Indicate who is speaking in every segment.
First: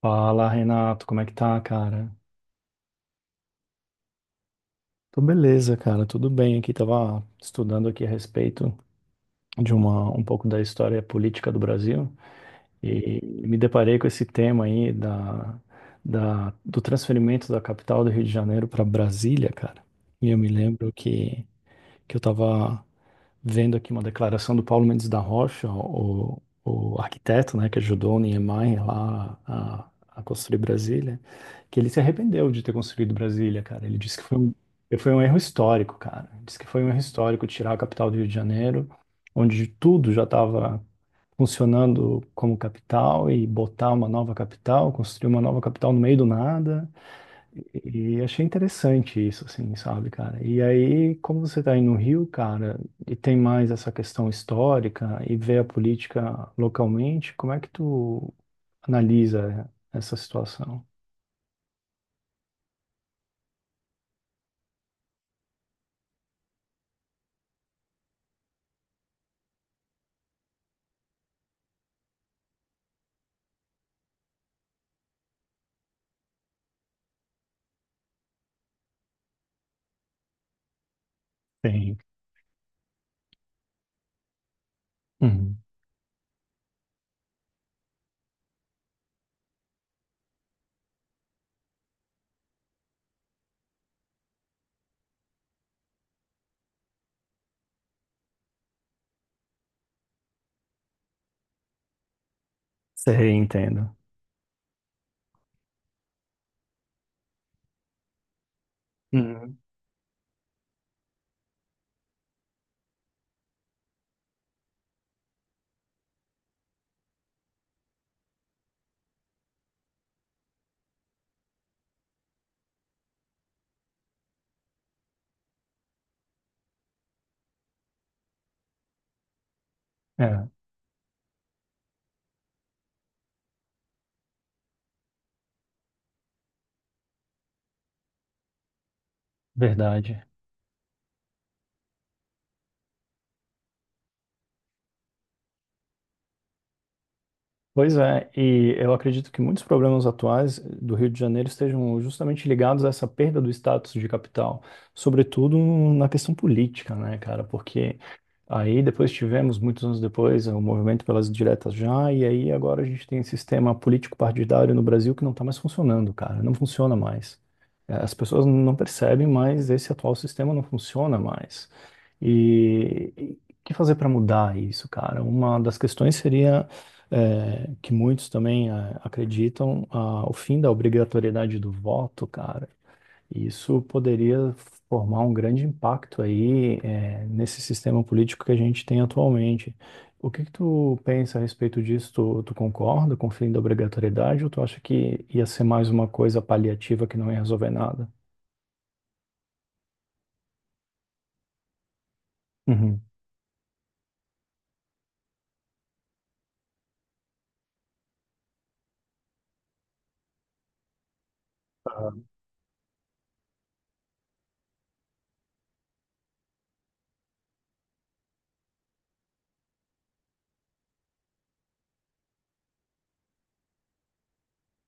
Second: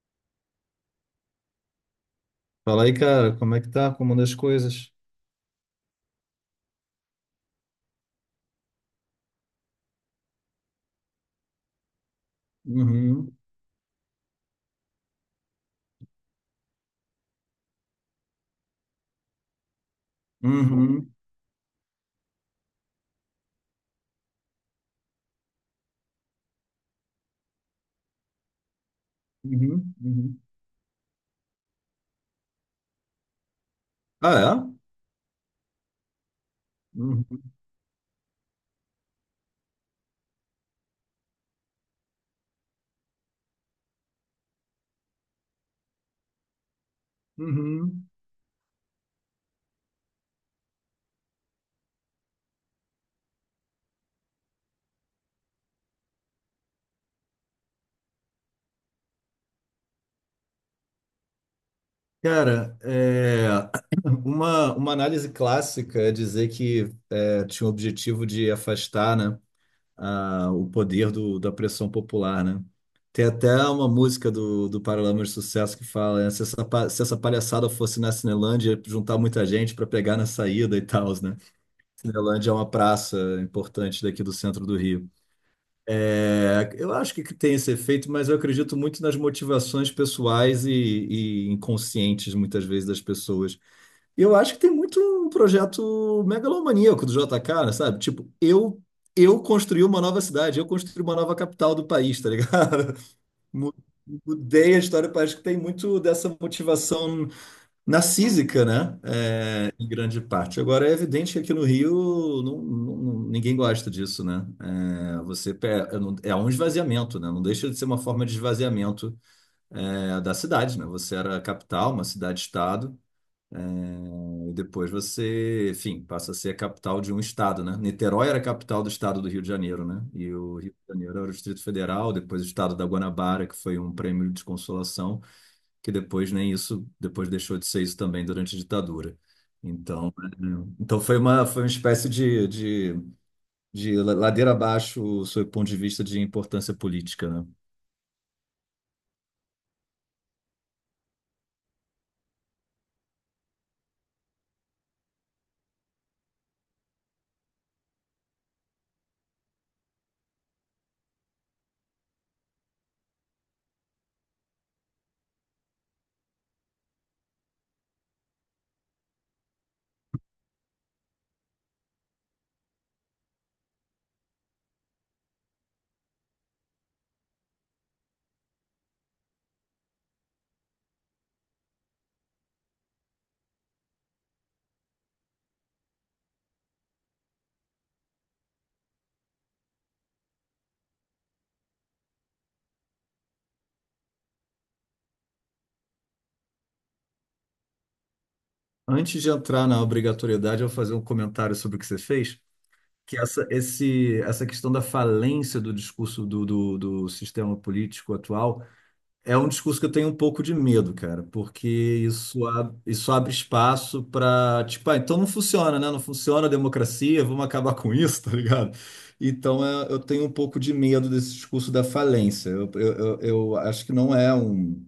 Speaker 1: Fala, Renato, como é que tá, cara?
Speaker 2: Fala aí, cara, como é que tá? Como anda as coisas?
Speaker 1: Tô beleza, cara, tudo bem aqui. Tava estudando aqui a respeito de um pouco da história política do Brasil e
Speaker 2: Uhum,
Speaker 1: me deparei com esse tema aí do transferimento da capital do Rio de Janeiro para Brasília, cara. E eu me lembro
Speaker 2: uhum,
Speaker 1: que eu tava vendo aqui uma declaração do Paulo Mendes da Rocha, o arquiteto, né, que ajudou o Niemeyer lá a,
Speaker 2: uhum,
Speaker 1: a
Speaker 2: uhum.
Speaker 1: construir Brasília, que ele se arrependeu de ter construído Brasília, cara. Ele disse que
Speaker 2: Ah, é?
Speaker 1: foi um erro histórico, cara. Ele disse que foi um erro histórico
Speaker 2: Uhum,
Speaker 1: tirar a capital do Rio de Janeiro, onde tudo já estava funcionando como capital, e botar uma nova capital, construir uma nova capital no meio do nada.
Speaker 2: uhum.
Speaker 1: E achei interessante isso, assim, sabe, cara? E aí, como você tá aí no Rio, cara, e tem mais essa questão histórica e vê a política localmente, como é que tu analisa essa situação?
Speaker 2: Cara, é, uma análise clássica é dizer que é, tinha o objetivo de afastar, né, o poder da pressão popular, né? Tem até uma música do Paralamas de Sucesso que fala, né, se essa, se essa palhaçada fosse na Cinelândia, juntar muita gente para pegar na saída e tal, né?
Speaker 1: Sim.
Speaker 2: Cinelândia é uma praça importante daqui do centro do Rio.
Speaker 1: Uhum.
Speaker 2: É, eu acho que tem esse efeito, mas eu acredito muito nas motivações pessoais e inconscientes, muitas vezes, das pessoas. E eu acho que tem muito um projeto megalomaníaco do JK, sabe? Tipo, eu construí uma nova cidade, eu construí uma nova capital do país, tá ligado?
Speaker 1: Sei,
Speaker 2: Mu-
Speaker 1: entendo.
Speaker 2: Mudei a história, parece que tem muito dessa motivação narcísica, né?
Speaker 1: Uhum.
Speaker 2: Em grande parte. Agora, é evidente que aqui no Rio ninguém gosta disso, né? É, você pe- é não- é um esvaziamento, né? Não deixa de ser uma forma de esvaziamento, é, da cidade, né? Você era a capital, uma cidade-estado, e depois você, enfim, passa a ser a capital de um estado, né? Niterói era a capital do estado do Rio de Janeiro, né? E
Speaker 1: É,
Speaker 2: o Rio de Janeiro era o Distrito Federal, depois o estado da Guanabara, que foi um prêmio de consolação que depois nem isso, depois deixou de ser isso também durante a ditadura. Então,
Speaker 1: verdade.
Speaker 2: então foi uma espécie de ladeira abaixo, sob o ponto de vista de importância política, né?
Speaker 1: Pois é, e eu acredito que muitos problemas atuais do Rio de Janeiro estejam justamente ligados a essa perda do status de capital, sobretudo na questão política, né, cara? Porque aí depois tivemos, muitos anos depois, o movimento pelas diretas já, e aí agora a gente tem um sistema político-partidário no Brasil que não está mais funcionando, cara, não funciona mais. As pessoas não percebem, mas esse atual sistema não funciona mais. E o que fazer para mudar isso, cara? Uma das questões seria, que muitos também acreditam, ah, o fim da obrigatoriedade do voto, cara. E isso poderia formar um grande impacto aí, nesse sistema político que a gente tem atualmente. O que tu pensa a respeito disso? Tu concorda com o fim da obrigatoriedade ou tu acha que ia ser mais uma coisa paliativa que não ia resolver nada?
Speaker 2: Antes de entrar na obrigatoriedade, eu vou fazer um comentário sobre o que você fez,
Speaker 1: Uhum.
Speaker 2: que essa questão da falência do discurso do sistema político atual é um discurso que eu tenho um pouco de medo, cara, porque isso, isso abre espaço para, tipo, ah, então não funciona, né? Não funciona a democracia, vamos acabar com isso, tá ligado? Então é, eu tenho um pouco de medo desse discurso da falência. Eu acho que não é um,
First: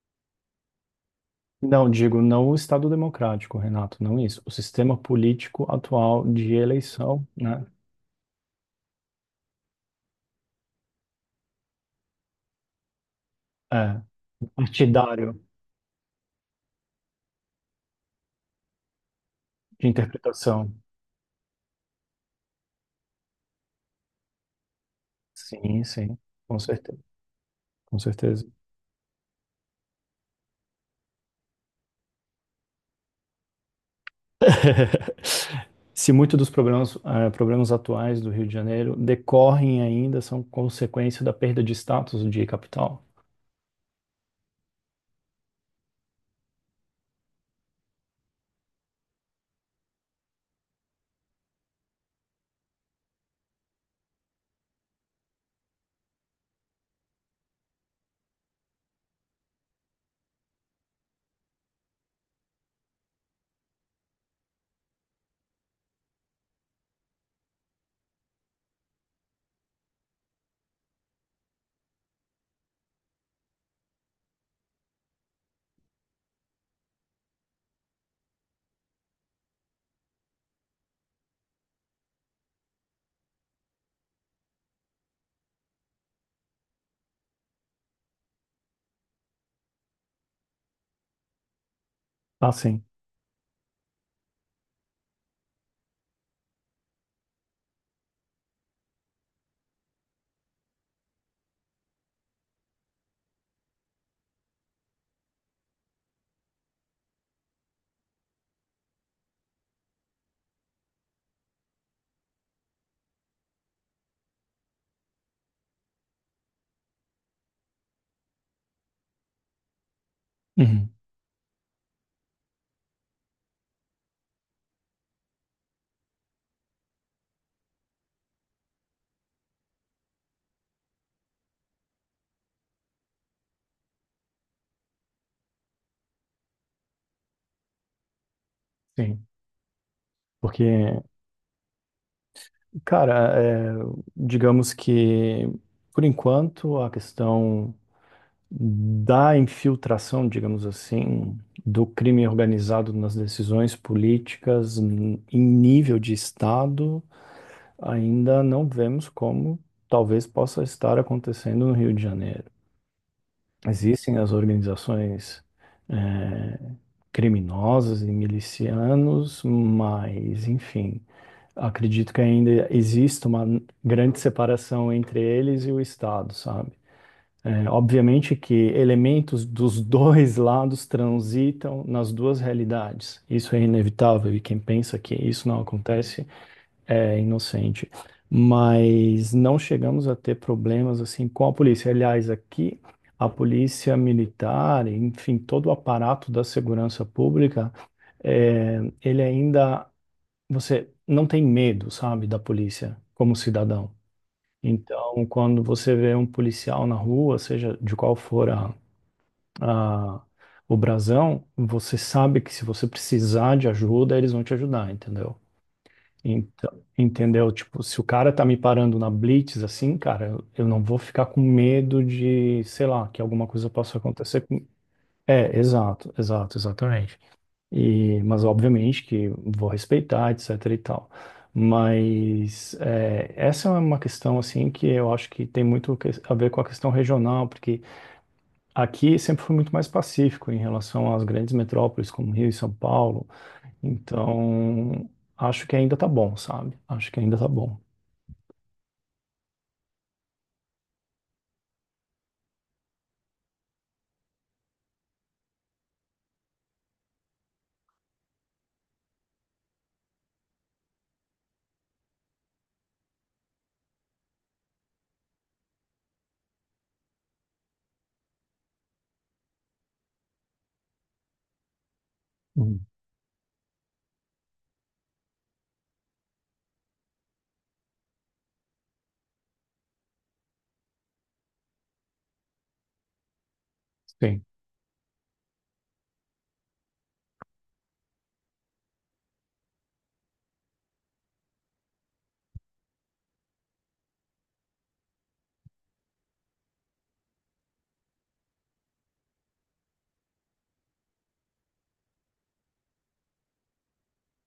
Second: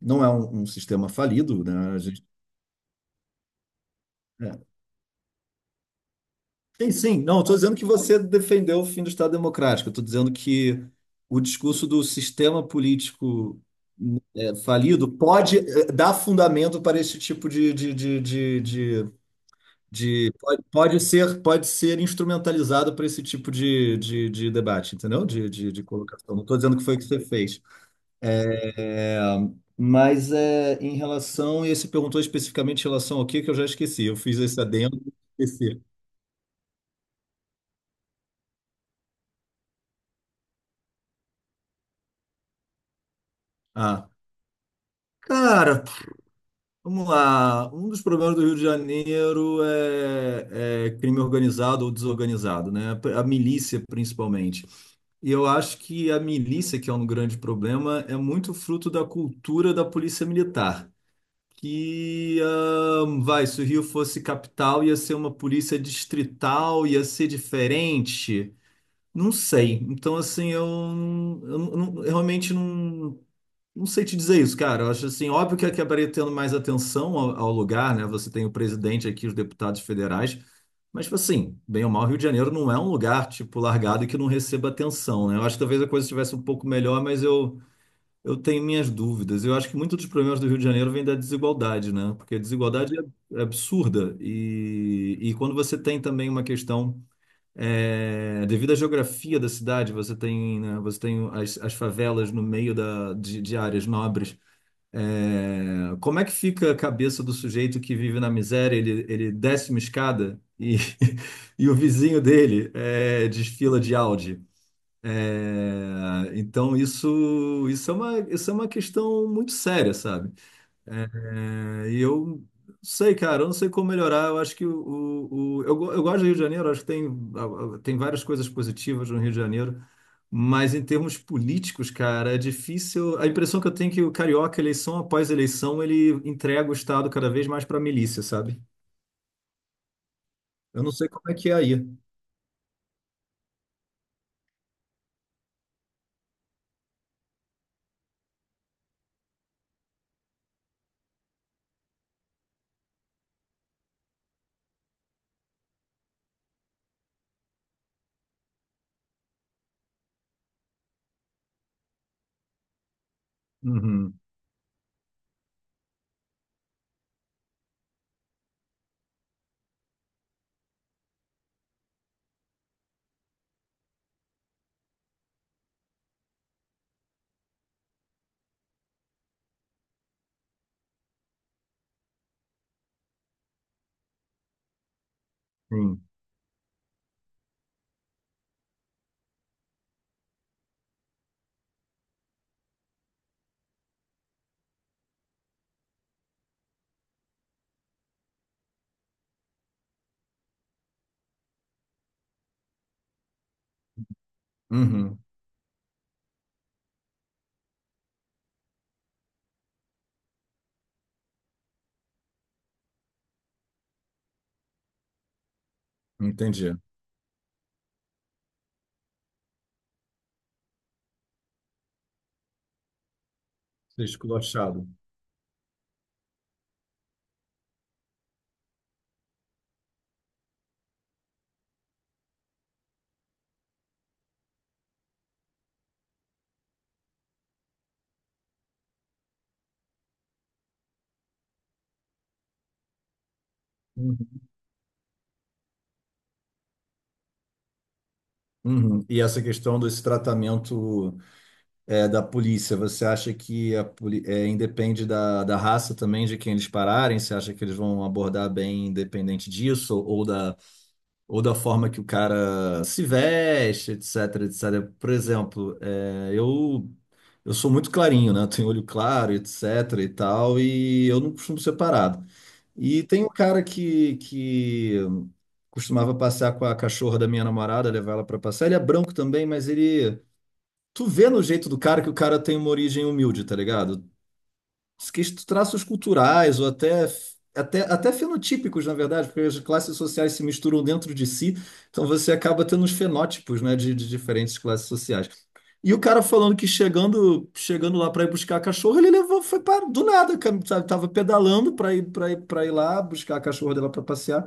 Speaker 2: não é um sistema falido,
Speaker 1: Não,
Speaker 2: né? A
Speaker 1: digo,
Speaker 2: gente.
Speaker 1: não o Estado democrático, Renato, não isso. O
Speaker 2: É.
Speaker 1: sistema político atual de
Speaker 2: Sim, sim.
Speaker 1: eleição,
Speaker 2: Não, estou
Speaker 1: né?
Speaker 2: dizendo que você defendeu o fim do Estado Democrático. Estou dizendo que o discurso do sistema político
Speaker 1: É,
Speaker 2: é, falido
Speaker 1: partidário
Speaker 2: pode é, dar fundamento para esse tipo
Speaker 1: de
Speaker 2: pode,
Speaker 1: interpretação.
Speaker 2: pode ser instrumentalizado para esse tipo de debate, entendeu? De
Speaker 1: Sim, sim,
Speaker 2: colocação. Não estou
Speaker 1: com
Speaker 2: dizendo que foi o
Speaker 1: certeza,
Speaker 2: que você fez.
Speaker 1: com certeza.
Speaker 2: É, mas é, em relação, e você perguntou especificamente em relação ao que eu já esqueci. Eu fiz esse adendo, esqueci.
Speaker 1: Se muitos dos problemas atuais do Rio de Janeiro decorrem ainda, são consequência da perda de status de capital.
Speaker 2: Ah. Cara, vamos lá. Um dos problemas do Rio de Janeiro é crime organizado ou desorganizado, né? A milícia, principalmente. E eu acho que a milícia, que é um grande problema, é muito fruto da cultura da polícia militar. Que, vai, se o Rio fosse capital, ia ser uma polícia distrital, ia ser diferente. Não sei. Então, assim, eu realmente não. Não sei te dizer isso, cara. Eu acho assim, óbvio que acabaria tendo mais atenção ao lugar, né? Você tem o presidente aqui, os deputados federais, mas tipo assim, bem ou mal, Rio de Janeiro não é um lugar tipo largado e que não receba atenção, né? Eu acho que talvez a coisa estivesse um pouco melhor, mas eu tenho minhas dúvidas. Eu acho que muitos dos problemas do Rio de Janeiro vêm da desigualdade, né? Porque a
Speaker 1: Ah, sim.
Speaker 2: desigualdade é é absurda e quando você tem também uma questão é, devido à geografia da cidade, você tem, né, você tem as, as favelas no meio de áreas nobres. É, como é que fica a cabeça do sujeito que vive na miséria? Ele desce uma escada e, e o vizinho dele é, desfila de Audi. É, então isso, isso é uma questão muito séria, sabe?
Speaker 1: Uhum.
Speaker 2: É, e eu não sei, cara, eu não sei como melhorar. Eu acho que eu gosto do Rio de Janeiro, acho que tem, tem várias coisas positivas no Rio de Janeiro, mas em termos políticos, cara, é difícil. A impressão que eu tenho é que o carioca, eleição após eleição, ele entrega o Estado cada vez mais para a milícia, sabe?
Speaker 1: Sim.
Speaker 2: Eu não
Speaker 1: Porque,
Speaker 2: sei como é que é aí.
Speaker 1: cara, digamos que, por enquanto, a questão da infiltração, digamos assim, do crime organizado nas decisões políticas em nível de Estado ainda não vemos como talvez possa estar acontecendo no Rio de Janeiro. Existem
Speaker 2: Uhum,
Speaker 1: as organizações eh, criminosas e milicianos, mas, enfim, acredito que ainda existe uma grande separação entre eles e o Estado, sabe? Obviamente que elementos dos dois lados transitam nas duas realidades. Isso é inevitável, e quem pensa que isso não
Speaker 2: sim.
Speaker 1: acontece é inocente. Mas não chegamos a ter problemas assim com a polícia. Aliás, aqui a polícia militar, enfim, todo o aparato da segurança pública, é, ele ainda, você não tem medo, sabe, da polícia como cidadão.
Speaker 2: Uhum,
Speaker 1: Então, quando você vê um policial na rua, seja de qual for a- o brasão, você sabe que se você precisar de ajuda, eles vão te ajudar, entendeu?
Speaker 2: entendi.
Speaker 1: Então, entendeu? Tipo, se o cara tá me parando na blitz assim, cara, eu não vou ficar com medo de, sei lá, que alguma coisa possa
Speaker 2: Ser
Speaker 1: acontecer com...
Speaker 2: esculachado.
Speaker 1: É, exato, exato, exatamente. E, mas obviamente que vou respeitar, etc e tal. Mas é, essa é uma questão assim que eu acho que tem muito a ver com a questão regional, porque aqui sempre foi muito mais pacífico em relação às grandes metrópoles como Rio e São Paulo.
Speaker 2: Uhum.
Speaker 1: Então, acho que ainda tá bom, sabe? Acho que ainda tá bom.
Speaker 2: Uhum. E essa questão desse tratamento. É, da polícia, você acha que a é, independe da raça também de quem eles pararem? Você acha que eles vão abordar bem independente disso? Ou da forma que o cara se veste, etc, etc. Por exemplo, é, eu sou muito clarinho, né? Eu tenho olho claro, etc e tal, e eu não costumo ser parado.
Speaker 1: Uhum,
Speaker 2: E tem um cara que costumava passear com a cachorra da minha namorada, levar ela para passear. Ele é branco também, mas ele tu vê no jeito do cara que o cara tem uma origem humilde, tá ligado?
Speaker 1: sim.
Speaker 2: Que traços culturais ou até fenotípicos, na verdade, porque as classes sociais se misturam dentro de si, então você acaba tendo uns fenótipos, né, de diferentes classes sociais. E o cara falando que chegando lá para ir buscar a cachorra, ele levou, foi para do nada, cara, sabe? Tava pedalando para para ir lá buscar a cachorra dela para passear.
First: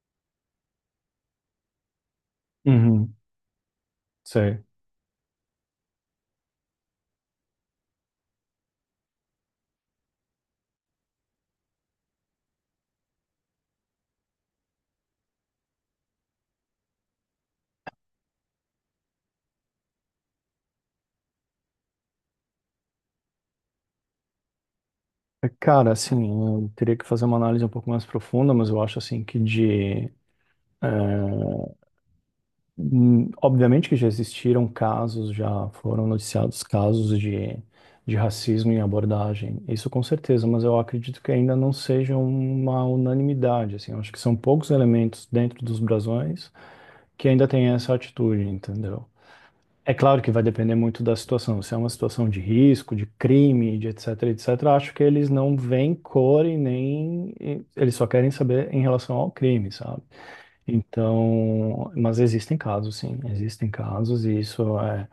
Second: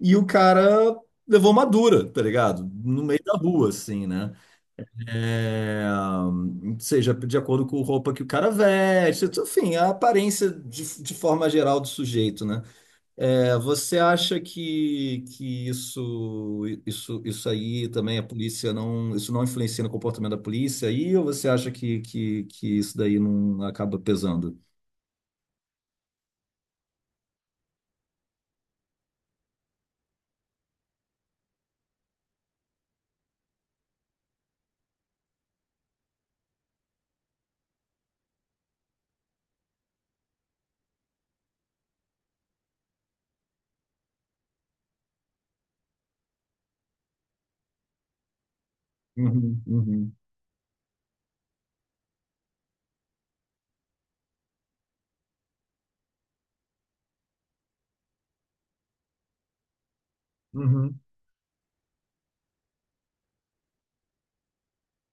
Speaker 2: E o cara levou uma dura, tá ligado? No
Speaker 1: Uhum,
Speaker 2: meio da rua, assim, né?
Speaker 1: sei.
Speaker 2: É, seja de acordo com a roupa que o cara veste, enfim, a aparência de forma geral do sujeito, né? É, você acha que isso aí também a polícia não, isso não influencia no comportamento da polícia aí, ou você acha que isso daí não acaba pesando?
Speaker 1: É, cara, assim, eu teria que fazer uma análise um pouco mais profunda, mas eu acho assim que de... eh, obviamente que já existiram casos, já foram noticiados casos de racismo em abordagem. Isso com certeza, mas eu acredito que ainda não seja uma unanimidade, assim. Eu acho que são poucos elementos dentro dos brasões que ainda têm essa atitude, entendeu?
Speaker 2: Uhum,
Speaker 1: É
Speaker 2: uhum,
Speaker 1: claro que vai depender muito da situação. Se é uma situação de risco, de crime, de etc, etc, acho que eles não veem cor e nem eles só querem saber em relação ao crime, sabe?
Speaker 2: uhum,
Speaker 1: Então, mas existem casos, sim, existem casos e isso é,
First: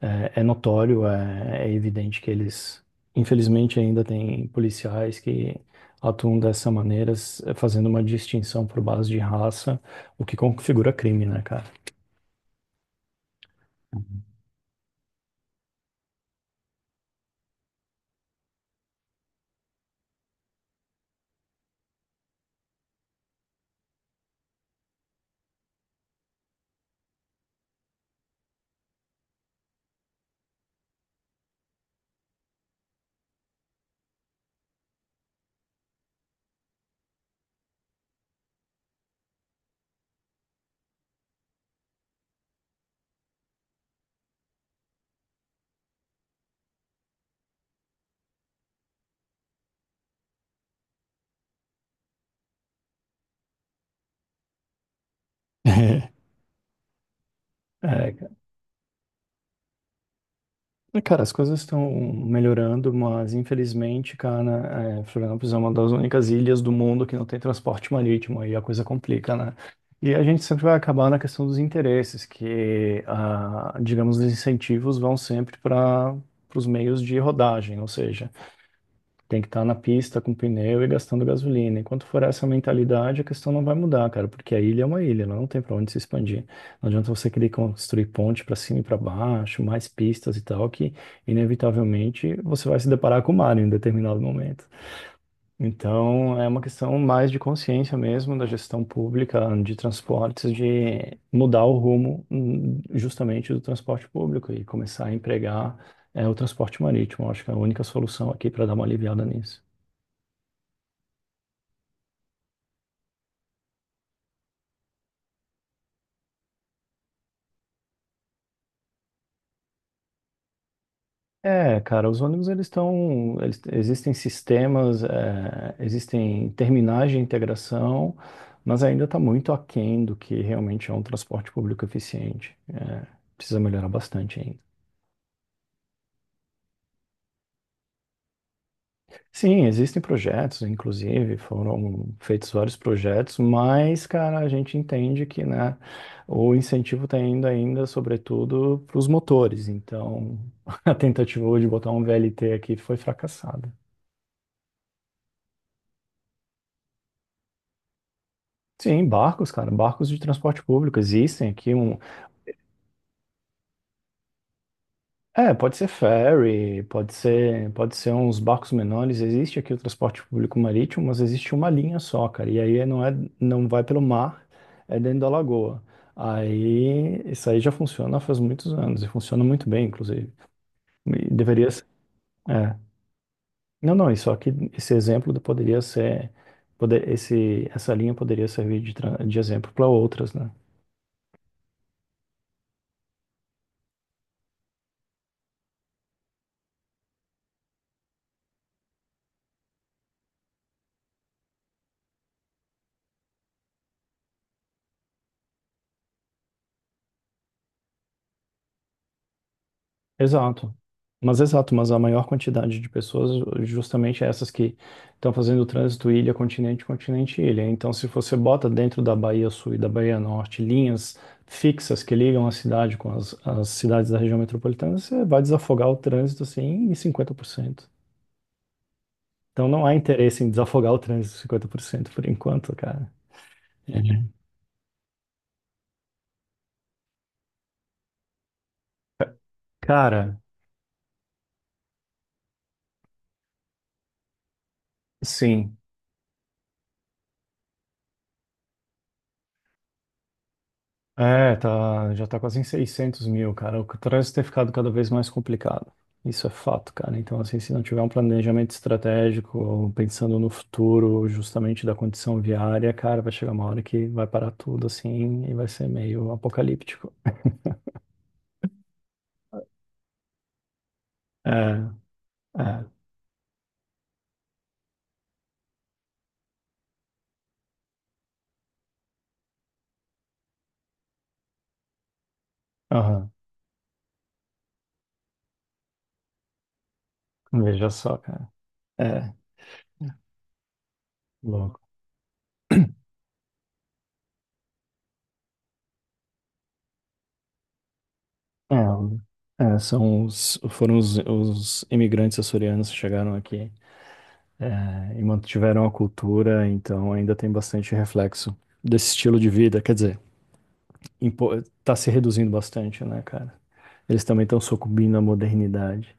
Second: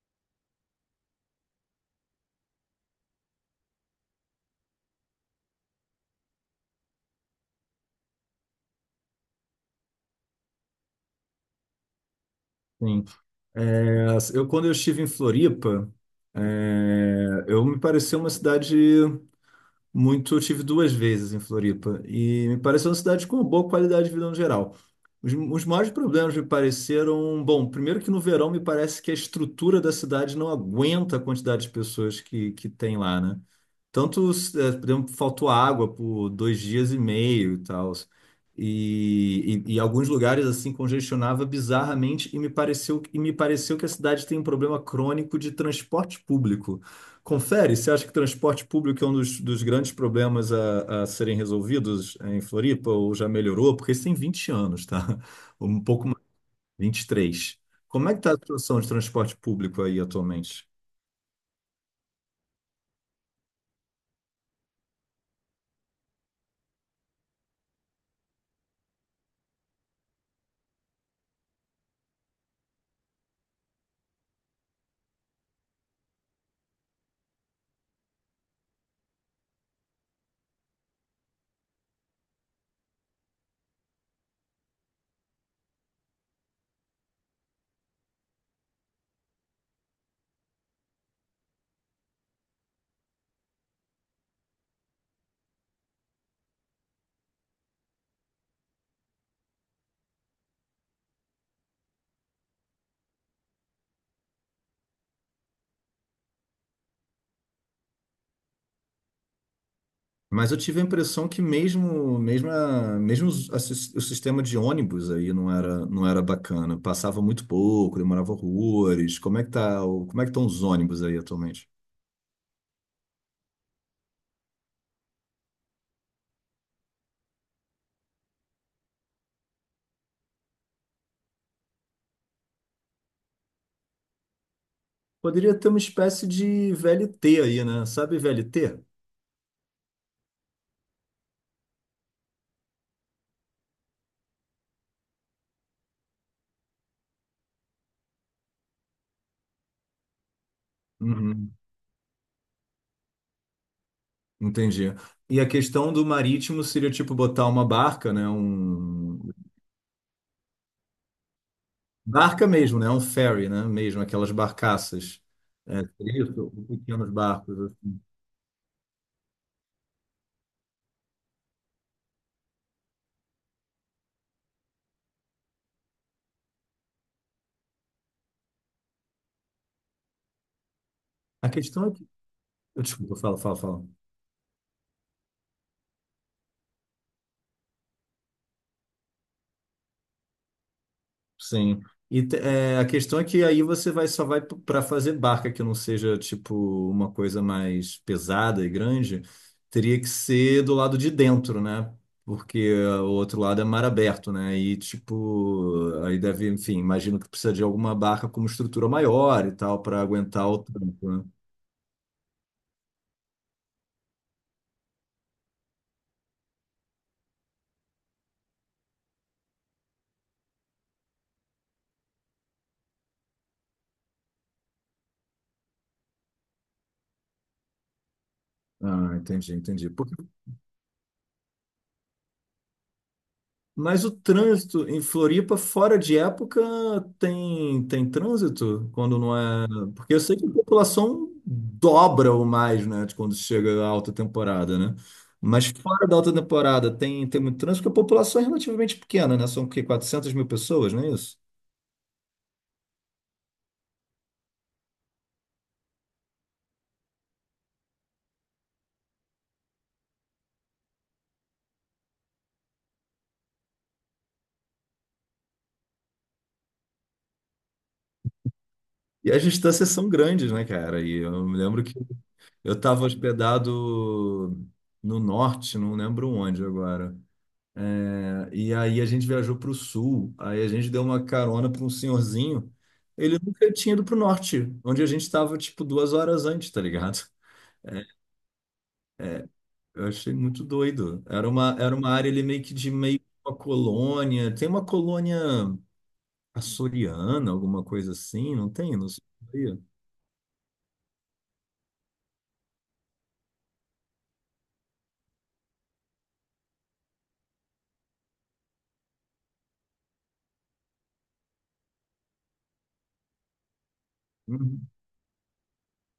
Speaker 1: é, é notório, é evidente que eles, infelizmente, ainda tem policiais que atuam dessa maneira, fazendo uma distinção por base de raça, o que configura crime, né, cara?
Speaker 2: sim. É, eu, quando eu estive em Floripa, é, eu me pareceu uma cidade muito, eu tive duas vezes em Floripa e me pareceu uma cidade com uma boa qualidade de vida no geral. Os maiores problemas me pareceram, bom, primeiro que no verão me parece que a estrutura da cidade não aguenta a quantidade de pessoas que tem lá, né? Tanto, eh, por exemplo, faltou água por 2 dias e meio e tal. E alguns lugares assim congestionava bizarramente e me pareceu que a cidade tem um problema crônico de transporte público. Confere, você acha que transporte público é um dos grandes problemas a serem resolvidos em Floripa ou já melhorou? Porque isso tem 20 anos, tá? Um pouco mais, 23. Como é que está
Speaker 1: É,
Speaker 2: a situação de transporte público aí atualmente?
Speaker 1: É, cara, as coisas estão melhorando, mas infelizmente, cara, é, Florianópolis é uma das únicas ilhas do mundo que não tem transporte marítimo, aí a coisa complica, né? E a gente sempre vai acabar na questão dos interesses, que, ah, digamos, os incentivos vão sempre para os meios de rodagem, ou seja, tem que estar na pista com pneu e gastando gasolina. Enquanto for essa mentalidade, a questão não vai mudar, cara, porque a ilha é uma ilha, ela não tem para onde se expandir. Não adianta você querer construir ponte para cima e para baixo, mais pistas e tal, que inevitavelmente você vai se deparar com o mar em um determinado momento. Então, é uma questão mais de consciência mesmo da gestão pública de transportes, de mudar o rumo, justamente do transporte público, e começar a empregar o transporte marítimo. Eu acho que é a única solução aqui para dar uma aliviada nisso.
Speaker 2: Mas eu tive a impressão que mesmo, mesmo, a- mesmo os- a sis- o sistema de ônibus aí não era bacana. Passava muito pouco, demorava horrores. Como é que tá, como é que estão os ônibus aí atualmente?
Speaker 1: É, cara, os ônibus, existem sistemas, é, existem terminais de integração, mas ainda está muito aquém do que realmente é um transporte público eficiente. É, precisa melhorar bastante ainda.
Speaker 2: Poderia ter uma espécie de VLT aí, né? Sabe VLT?
Speaker 1: Sim, existem projetos, inclusive foram feitos vários projetos, mas, cara, a gente entende que, né, o incentivo está indo ainda, sobretudo, para os motores. Então, a
Speaker 2: Uhum.
Speaker 1: tentativa de botar um VLT aqui foi fracassada.
Speaker 2: Entendi. E a questão do marítimo seria tipo botar uma barca, né?
Speaker 1: Sim,
Speaker 2: Um
Speaker 1: barcos, cara, barcos de transporte público existem aqui um,
Speaker 2: barca mesmo, né? Um ferry, né? Mesmo aquelas barcaças.
Speaker 1: pode
Speaker 2: É,
Speaker 1: ser
Speaker 2: seria isso,
Speaker 1: ferry,
Speaker 2: pequenos barcos. Assim.
Speaker 1: pode ser uns barcos menores, existe aqui o transporte público marítimo, mas existe uma linha só, cara, e aí não é, não vai pelo mar, é dentro da lagoa. Aí isso aí já funciona faz muitos anos e funciona muito bem, inclusive. E
Speaker 2: A
Speaker 1: deveria ser,
Speaker 2: questão é que,
Speaker 1: é.
Speaker 2: desculpa, fala.
Speaker 1: Não, não, isso aqui, esse exemplo poderia ser, esse, essa linha poderia servir de, de exemplo para outras, né?
Speaker 2: Sim. E é, a questão é que aí você vai só vai para fazer barca que não seja tipo uma coisa mais pesada e grande, teria que ser do lado de dentro, né? Porque ó, o outro lado é mar aberto, né? E tipo, aí deve, enfim, imagino que precisa de alguma barca com uma estrutura maior e tal para aguentar o
Speaker 1: Exato.
Speaker 2: tempo, né?
Speaker 1: Mas exato, mas a maior quantidade de pessoas, justamente essas que estão fazendo o trânsito ilha, continente, continente, ilha. Então, se você bota dentro da Bahia Sul e da Bahia Norte linhas fixas que ligam a cidade com as cidades da região metropolitana, você vai desafogar o trânsito assim em 50%.
Speaker 2: Ah,
Speaker 1: Então, não
Speaker 2: entendi.
Speaker 1: há interesse em desafogar o trânsito em 50% por enquanto, cara.
Speaker 2: Mas o
Speaker 1: Uhum.
Speaker 2: trânsito em Floripa, fora de época, tem, tem trânsito quando não é. Porque eu sei
Speaker 1: Cara,
Speaker 2: que a população dobra ou mais, né, de quando chega a alta temporada, né? Mas
Speaker 1: sim.
Speaker 2: fora da alta temporada tem, tem muito trânsito, porque a população é relativamente pequena, né? São o quê? 400 mil pessoas, não é isso?
Speaker 1: É, tá, já tá quase em 600 mil, cara. O trânsito tem ficado cada vez mais complicado. Isso é fato, cara. Então, assim, se não tiver um planejamento estratégico, pensando no futuro, justamente da condição viária, cara, vai chegar uma hora que vai parar tudo, assim, e vai ser meio apocalíptico.
Speaker 2: E as distâncias são grandes, né, cara? E eu me lembro
Speaker 1: É,
Speaker 2: que eu
Speaker 1: é,
Speaker 2: estava hospedado no norte, não lembro onde agora. E aí a gente viajou para o sul, aí a gente deu uma carona para um senhorzinho.
Speaker 1: aham.
Speaker 2: Ele nunca tinha ido para o norte, onde a gente estava tipo 2 horas antes, tá ligado?
Speaker 1: Veja só, cara. É,
Speaker 2: Eu achei muito doido.
Speaker 1: louco.
Speaker 2: Era uma área ali meio que uma colônia. Tem uma colônia açoriana, alguma coisa assim, não tem? Não sei.
Speaker 1: São os, foram os imigrantes açorianos que chegaram aqui. É, e mantiveram a cultura, então ainda tem bastante reflexo desse estilo de vida. Quer dizer, tá se reduzindo bastante, né, cara? Eles também estão
Speaker 2: Uhum.
Speaker 1: sucumbindo à modernidade.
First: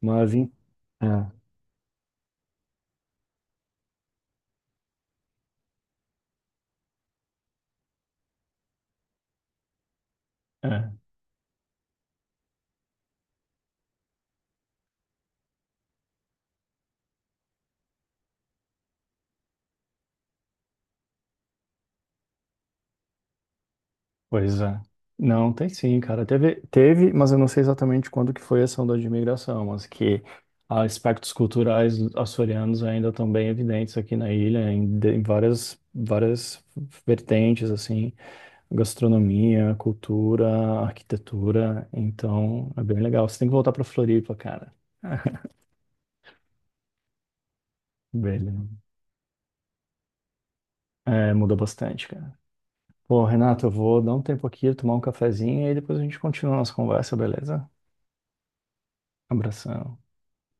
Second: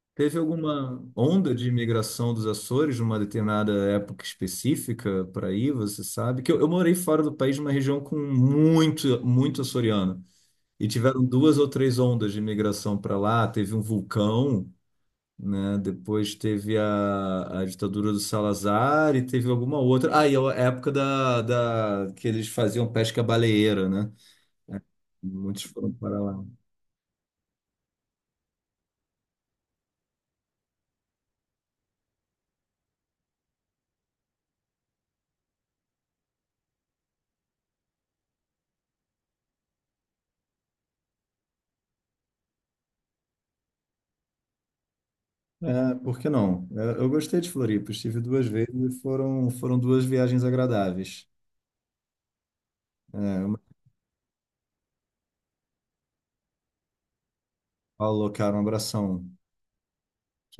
Speaker 1: Mas,
Speaker 2: Teve alguma onda de imigração dos Açores numa determinada época específica para aí, você sabe? Que eu morei fora do país numa região com muito açoriano.
Speaker 1: é,
Speaker 2: E
Speaker 1: é,
Speaker 2: tiveram duas ou três ondas de imigração para lá. Teve um vulcão, né? Depois teve a ditadura do Salazar e teve alguma outra. Ah, e a época que eles faziam pesca baleeira, né?
Speaker 1: pois é. Não,
Speaker 2: Muitos
Speaker 1: tem
Speaker 2: foram
Speaker 1: sim,
Speaker 2: para
Speaker 1: cara.
Speaker 2: lá.
Speaker 1: Teve, teve, mas eu não sei exatamente quando que foi essa onda de imigração, mas que aspectos culturais açorianos ainda estão bem evidentes aqui na ilha, em várias, várias vertentes, assim. Gastronomia, cultura, arquitetura. Então, é bem legal. Você tem que voltar pra Floripa, cara.
Speaker 2: É, por que não? É, eu gostei de Floripa, estive duas
Speaker 1: Beleza.
Speaker 2: vezes e foram, foram duas viagens agradáveis.
Speaker 1: É, muda bastante, cara.
Speaker 2: É,
Speaker 1: Pô,
Speaker 2: uma
Speaker 1: Renato, eu
Speaker 2: em São
Speaker 1: vou dar um tempo aqui, tomar um cafezinho e aí depois a gente continua a nossa conversa, beleza?
Speaker 2: Paulo, cara, um abração.
Speaker 1: Abração.